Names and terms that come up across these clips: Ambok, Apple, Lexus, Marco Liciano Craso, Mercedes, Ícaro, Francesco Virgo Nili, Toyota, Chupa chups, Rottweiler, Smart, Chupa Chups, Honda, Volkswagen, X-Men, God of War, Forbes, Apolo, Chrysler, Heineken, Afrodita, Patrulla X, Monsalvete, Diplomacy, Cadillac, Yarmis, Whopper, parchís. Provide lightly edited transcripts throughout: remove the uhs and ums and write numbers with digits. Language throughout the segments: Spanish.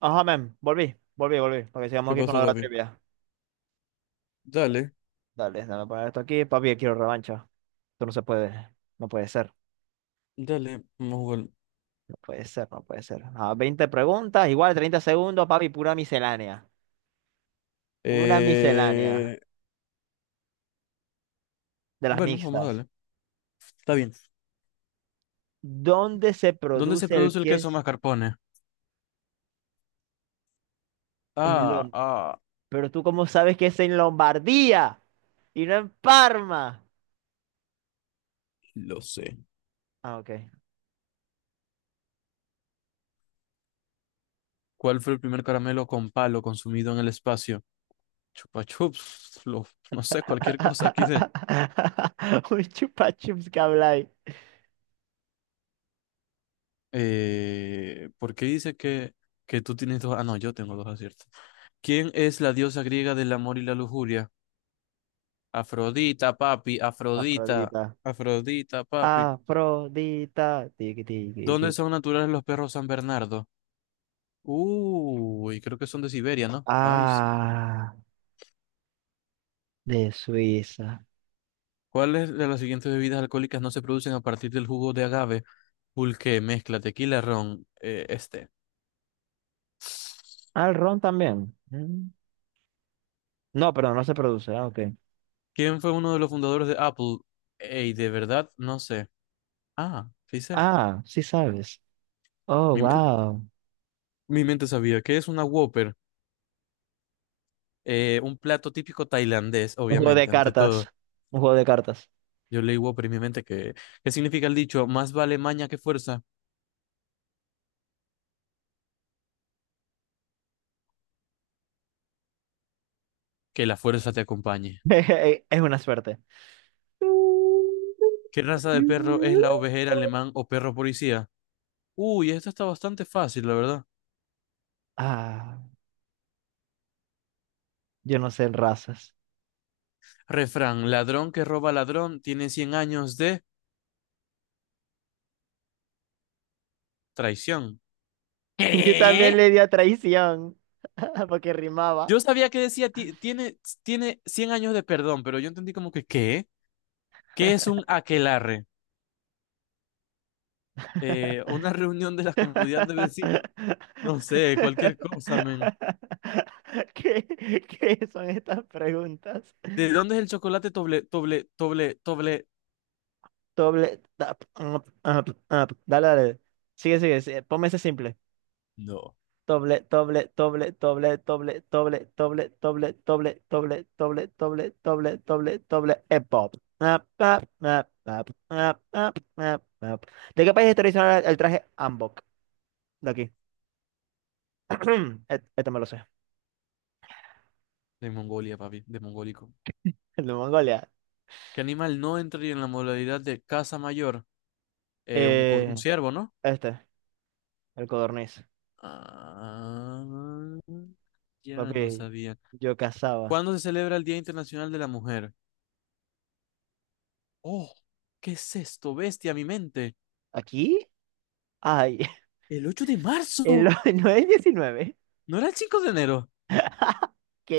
Ajá, men, volví, volví, volví, para que sigamos ¿Qué aquí con la pasó, de la papi? trivia. Dale, Dale, déjame poner esto aquí, papi, quiero revancha. Esto no se puede, no puede ser, dale, vamos a jugar. no puede ser, no puede ser. 20 preguntas, igual 30 segundos, papi, pura miscelánea. Una miscelánea Eh, de las bueno, vamos a mixtas. darle. Está bien. ¿Dónde se ¿Dónde se produce el produce el queso queso mascarpone? en Ah, Lom? ah, Pero tú cómo sabes que es en Lombardía y no en Parma. lo sé. Ok. ¿Cuál fue el primer caramelo con palo consumido en el espacio? Chupa chups, no sé, cualquier cosa aquí de... Un chupa chups que habláis. ¿Por qué dice que tú tienes dos? Ah, no, yo tengo dos aciertos. ¿Quién es la diosa griega del amor y la lujuria? Afrodita, papi, Afrodita, Afrodita. Afrodita, papi. Afrodita, tiki tiki tiki. ¿Dónde son naturales los perros San Bernardo? Uy, creo que son de Siberia, ¿no? Ay, sí. Ah, de Suiza. ¿Cuáles de las siguientes bebidas alcohólicas no se producen a partir del jugo de agave? Pulque, mezcla, tequila, ron, este. El ron también. Mm. No, pero no se produce. Ok. ¿Quién fue uno de los fundadores de Apple? Ey, de verdad, no sé. Ah, sí sé. Sí sabes. Oh, Mi, men- wow. mi mente sabía. ¿Qué es una Whopper? Un plato típico tailandés, Un juego de obviamente, ante cartas. todo. Un juego de cartas. Yo leí Whopper en mi mente que... ¿Qué significa el dicho? Más vale maña que fuerza, que la fuerza te acompañe. Es una suerte. ¿Qué raza de perro es la ovejera alemán o perro policía? Uy, esto está bastante fácil, la verdad. Ah, yo no sé en razas. Refrán, ladrón que roba ladrón tiene 100 años de traición. Yo también ¿Qué? le di a traición porque rimaba. Yo sabía que decía tiene 100 años de perdón, pero yo entendí como que ¿qué? ¿Qué es un aquelarre? Una reunión de la comunidad de vecinos. No sé, cualquier cosa, men. ¿Qué, qué son estas preguntas? ¿De dónde es el chocolate doble, doble, doble, doble? Doble, tap, up, up, up. Dale, dale. Sigue, sigue, sigue. Ponme ese simple. No. Doble, doble, doble, doble, doble, doble, doble, doble, doble, doble, doble, doble, doble, doble, doble, pop. Up, up, up, up, up, up, up, up. ¿De qué país es tradicional el traje Ambok? De aquí. Este, me lo sé. De Mongolia, papi, de mongólico. El de Mongolia. ¿Qué animal no entraría en la modalidad de casa mayor? Un Eh, ciervo, ¿no? este. Al codorniz. Ah, ya no Papi, sabía. yo cazaba. ¿Cuándo se celebra el Día Internacional de la Mujer? Oh, ¿qué es esto? Bestia, mi mente. ¿Aquí? Ay, El 8 de el marzo. 9 diecinueve. ¿No era el 5 de enero?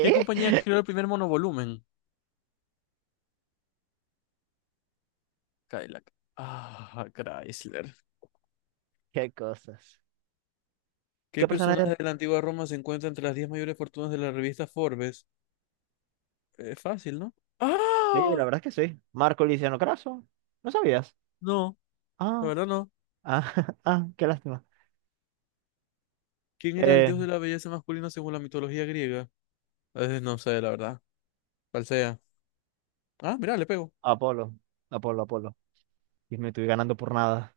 ¿Qué compañía creó el primer monovolumen? Cadillac. Ah, Chrysler. ¿Qué cosas? ¿Qué ¿Qué persona personaje eres? de la antigua Roma se encuentra entre las 10 mayores fortunas de la revista Forbes? Es fácil, ¿no? Sí, la ¡Ah! verdad es que sí. Marco Liciano Craso. ¿No sabías? No, la Ah, verdad no. ah, qué lástima. ¿Quién era el Eh, dios de la belleza masculina según la mitología griega? No sé, la verdad. ¿Cuál sea? Ah, mira, le pego. Apolo. Apolo, Apolo. Y me estoy ganando por nada.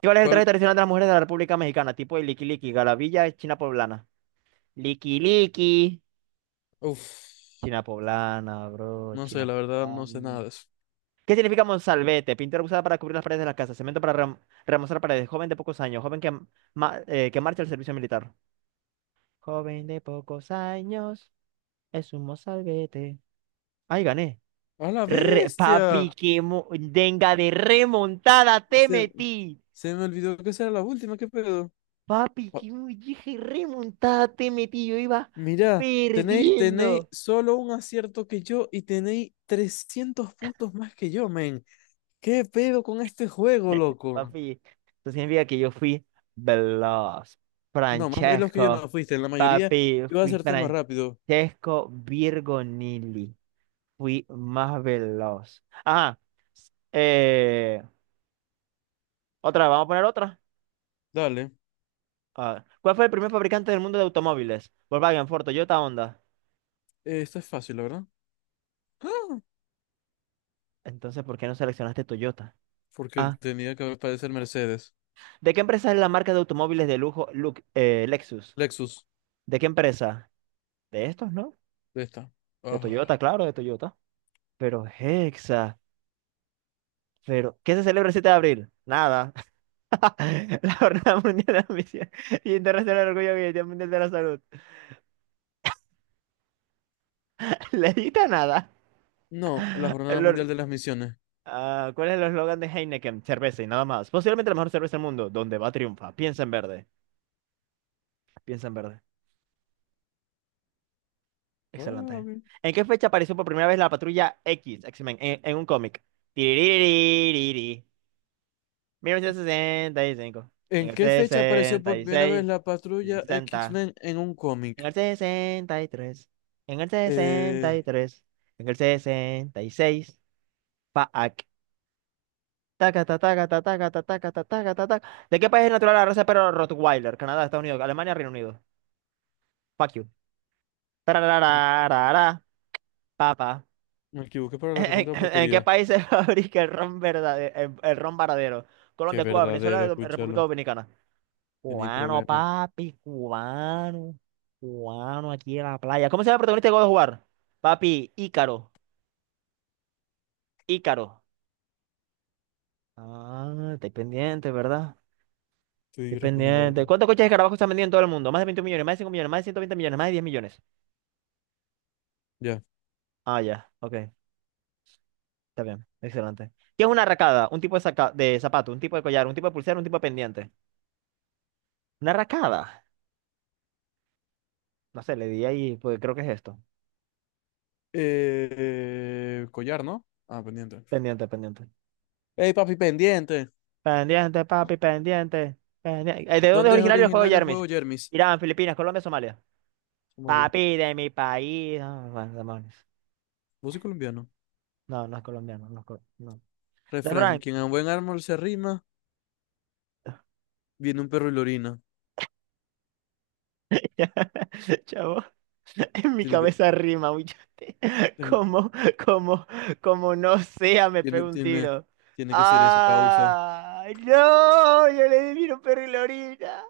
¿Cuál es el traje ¿Cuál? tradicional de las mujeres de la República Mexicana? Tipo de liqui liqui, garabilla, china poblana. Liqui liqui. Uf, China poblana, bro. no sé, China la verdad no sé poblana. nada de eso. ¿Qué significa Monsalvete? Pintura usada para cubrir las paredes de las casas. Cemento para remozar paredes. Joven de pocos años. Joven que, que marcha al servicio militar. Joven de pocos años. Es un Monsalvete. Ay, gané. ¡A la bestia! Papi, que denga de remontada te Se, metí. se me olvidó que esa era la última, ¿qué pedo? Papi, Ah, que dije remontada te metí. Yo iba mira, tenéis perdiendo. solo un acierto que yo y tenéis 300 puntos más que yo, men. ¿Qué pedo con este juego, loco? Papi, eso significa que yo fui veloz. No, más veloz que yo no Francesco, fuiste. En la mayoría papi, yo fui acerté más rápido. Francesco Virgo Nili. Fui más veloz. Eh, otra, vamos a poner otra. Dale, ¿Cuál fue el primer fabricante del mundo de automóviles? Volkswagen, Ford, Toyota, Honda. Esto es fácil, la verdad. ¡Ah! Entonces, ¿por qué no seleccionaste Toyota? Porque Ah, tenía que aparecer Mercedes. ¿De qué empresa es la marca de automóviles de lujo Lexus? Lexus, ¿De qué empresa? De estos, ¿no? de esta. De Ah. Toyota, claro, de Toyota. Pero Hexa. Pero, ¿qué se celebra el 7 de abril? Nada. La Jornada Mundial de la Misión y Internacional del Orgullo Gay, el Día Mundial de la Salud. Le edita nada. No, la Jornada El Mundial or-. de las Misiones. ¿Cuál es el eslogan de Heineken? Cerveza y nada más. Posiblemente la mejor cerveza del mundo. Donde va triunfa. Piensa en verde. Piensa en verde. Ah, Excelente. bien. ¿En qué fecha apareció por primera vez la Patrulla X, X-Men, en un cómic? Tiririririri. 1965. En ¿En el qué fecha apareció por primera vez 66. la patrulla 60. X-Men en un En cómic? el 63, en el Eh, 63, en el 66, Faak. Taca, ta, taca, ta, taca, ta, taca, ta, taca, ta, taca. ¿De qué país es natural la raza de perro Rottweiler? Canadá, Estados Unidos, Alemania, Reino Unido. Fuck you. me Tararararara, papa. me equivoqué para la ¿En, recontra en qué porquería. país se fabrica el ron verdadero, el ron varadero? Qué Colombia, Cuba, Venezuela, verdadero, República escúchalo. Dominicana. Tenéis Cubano, problema. papi, cubano. Cubano aquí en la playa. ¿Cómo se llama el protagonista de God of War? Papi, Ícaro. Ícaro. Estoy pendiente, ¿verdad? Estoy Estoy respondiendo pendiente. algo. ¿Cuántos coches de escarabajo están vendiendo en todo el mundo? Más de 20 millones, más de 5 millones, más de 120 millones, más de 10 millones. Ya. Ya, ok, está bien, excelente. ¿Qué es una racada? Un tipo de, de zapato, un tipo de collar, un tipo de pulsera, un tipo de pendiente. ¿Una racada? No sé, le di ahí, pues creo que es esto. Collar, ¿no? Ah, pendiente. Pendiente, pendiente. ¡Ey, papi, pendiente! Pendiente, papi, pendiente. Pendiente. ¿De dónde es ¿Dónde es originario el juego de originario el juego Yarmis? Jermis? Irán, Filipinas, Colombia, Somalia. Somalia. Papi de mi país. Bueno, demonios. Músico colombiano. No, no es colombiano, no es colombiano. Refrán. Quien a buen árbol se arrima, viene un perro y lo orina. Chavo, en mi Tiene que... cabeza rima, huichote. ten- Como, como, como no sea, me Tiene, pego un tiene, tiro. tiene que ser eso, causa ¡Ah! ¡No! Yo le di un perro y la orina.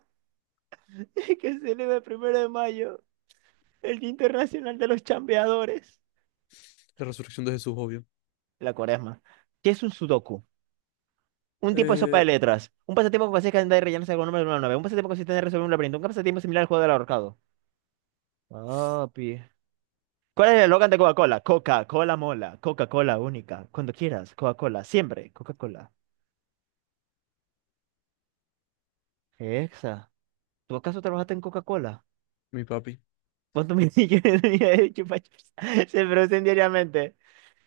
Que se celebra el 1 de mayo, el Día Internacional de los Chambeadores. la resurrección de Jesús, obvio. La cuaresma. ¿Qué es un sudoku? Un tipo de sopa de Eh, letras. Un pasatiempo que consiste en andar y rellenarse con números de una nave. Un pasatiempo que consiste en resolver un laberinto. Un pasatiempo similar al juego del ahorcado. Papi. ¿Cuál es el eslogan de Coca-Cola? Coca-Cola mola, Coca-Cola única, cuando quieras, Coca-Cola, siempre, Coca-Cola. Exa, ¿tú acaso trabajaste en Coca-Cola? mi papi. ¿Cuántos millones tenía de Chupa Chups? Se producen diariamente.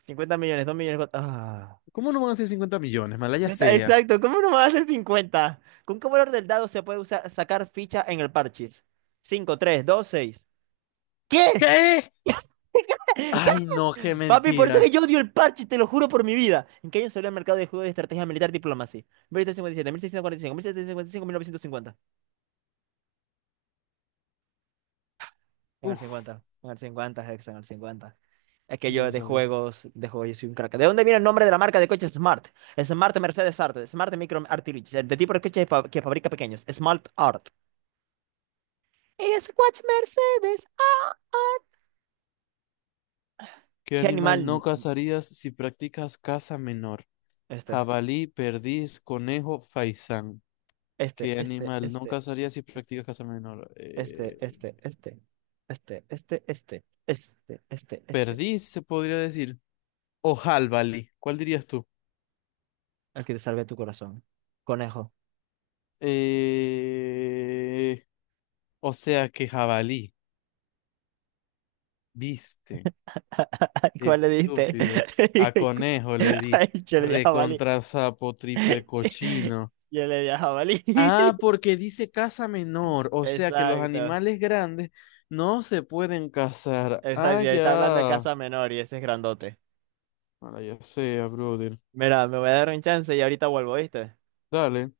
50 millones, 2 millones. ¿Cómo no van a ser 50 millones? Malaya Ya está, sea. exacto, ¿cómo no va a ser 50? ¿Con qué valor del dado se puede usar, sacar ficha en el parchís? 5, 3, 2, 6. ¿Qué? ¿Qué? Ay, no, qué Papi, por eso es que mentira. yo odio el parche, te lo juro por mi vida. ¿En qué año salió al mercado de juegos de estrategia militar Diplomacy? 1857, 1645, 1755, 1950. ¿En el Uf, 50? En el 50, Hex, en el 50. Es que ni yo lo sabía. De juegos, yo soy un crack. ¿De dónde viene el nombre de la marca de coches Smart? Smart Mercedes Art, Smart Micro Artillery, de tipo de coche que fabrica pequeños, Smart Art. Es watch Mercedes Art. ¿Qué ¿Qué animal no animal? cazarías si practicas caza menor? Este, Jabalí, perdiz, conejo, faisán. este, ¿Qué este, animal no este. cazarías si practicas caza menor? Este, este, este, este, Perdiz, se podría decir. O jabalí. ¿Cuál dirías tú? Al que te salve tu corazón. Conejo. Eh, o sea que jabalí. Viste, ¿Cuál le diste? estúpido. A conejo le di. Ay, yo le di a jabalí. Recontra sapo, triple cochino. Yo le di a jabalí. Ah, porque dice casa menor, o sea que los Exacto. animales grandes no se pueden cazar. Exacto. Ah, Y ahorita hablando de ya. casa menor y ese es grandote. Ahora ya sea, brother. Mira, me voy a dar un chance y ahorita vuelvo, ¿viste? Dale.